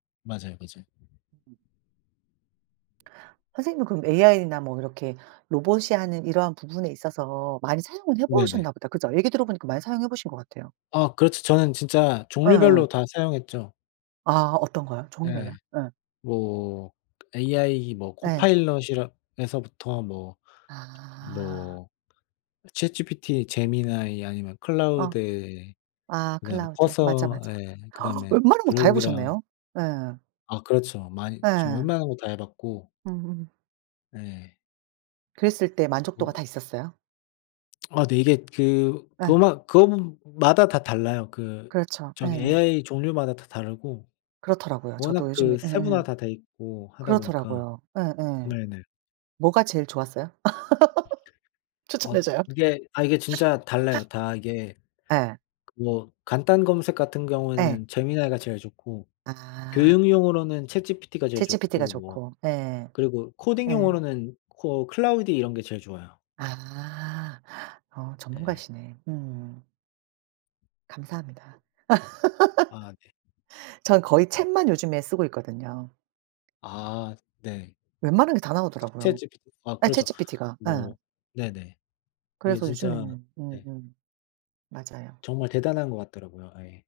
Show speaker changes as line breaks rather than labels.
맞아요, 맞아요.
선생님은 그럼 에이아이나 뭐 이렇게 로봇이 하는 이러한 부분에 있어서 많이 사용을
네네.
해보셨나 보다. 그죠. 얘기 들어보니까 많이 사용해 보신 것 같아요.
아 그렇죠. 저는 진짜
예예.
종류별로 다 사용했죠.
아 어떤 거요?
네.
종류별로요. 예.
뭐 에이아이 뭐
예.
Copilot이라 에서부터 뭐
아.
뭐 ChatGPT, Gemini 아니면
어.
Claude
아
그다음에
Claude 맞아,
Cursor
맞아.
예 그다음에
웬만한 거 다
Grok이랑
해보셨네요. 예.
아 그렇죠. 많이 지금
예.
웬만한 거 다 해봤고.
음.
네.
그랬을 때
그
만족도가 다
[unintelligible]
있었어요?
아 네. 이게 그 그거
예.
마 그거 마다 다 달라요. 그
그렇죠.
저기
예예.
에이아이 종류마다 다 다르고
그렇더라고요. 저도
워낙 그
요즘에 예예.
세분화가 다 돼있고 하다 보니까.
그렇더라고요. 예예.
네네.
뭐가 제일 좋았어요? 추천해
앗
줘요.
이게 아 이게 진짜 달라요. 다 이게
예.
그거 간단 검색 같은
예.
경우에는 Gemini가 제일 좋고
아.
교육용으로는 ChatGPT가 제일
ChatGPT가
좋고 뭐
좋고 네.
그리고
예.
코딩용으로는 코 Claude 이런 게 제일 좋아요.
아. 어
예예.
전문가시네. 음. 감사합니다.
아 네.
저는 거의 챗만 요즘에 쓰고 있거든요.
아 네.
웬만한 게 다 나오더라고요.
ChatGPT 아
예
그렇죠.
ChatGPT가. 예.
뭐 네네. 이게
그래서
진짜
요즘에는
네.
음음 맞아요.
정말 대단한 거 같더라고요. 예.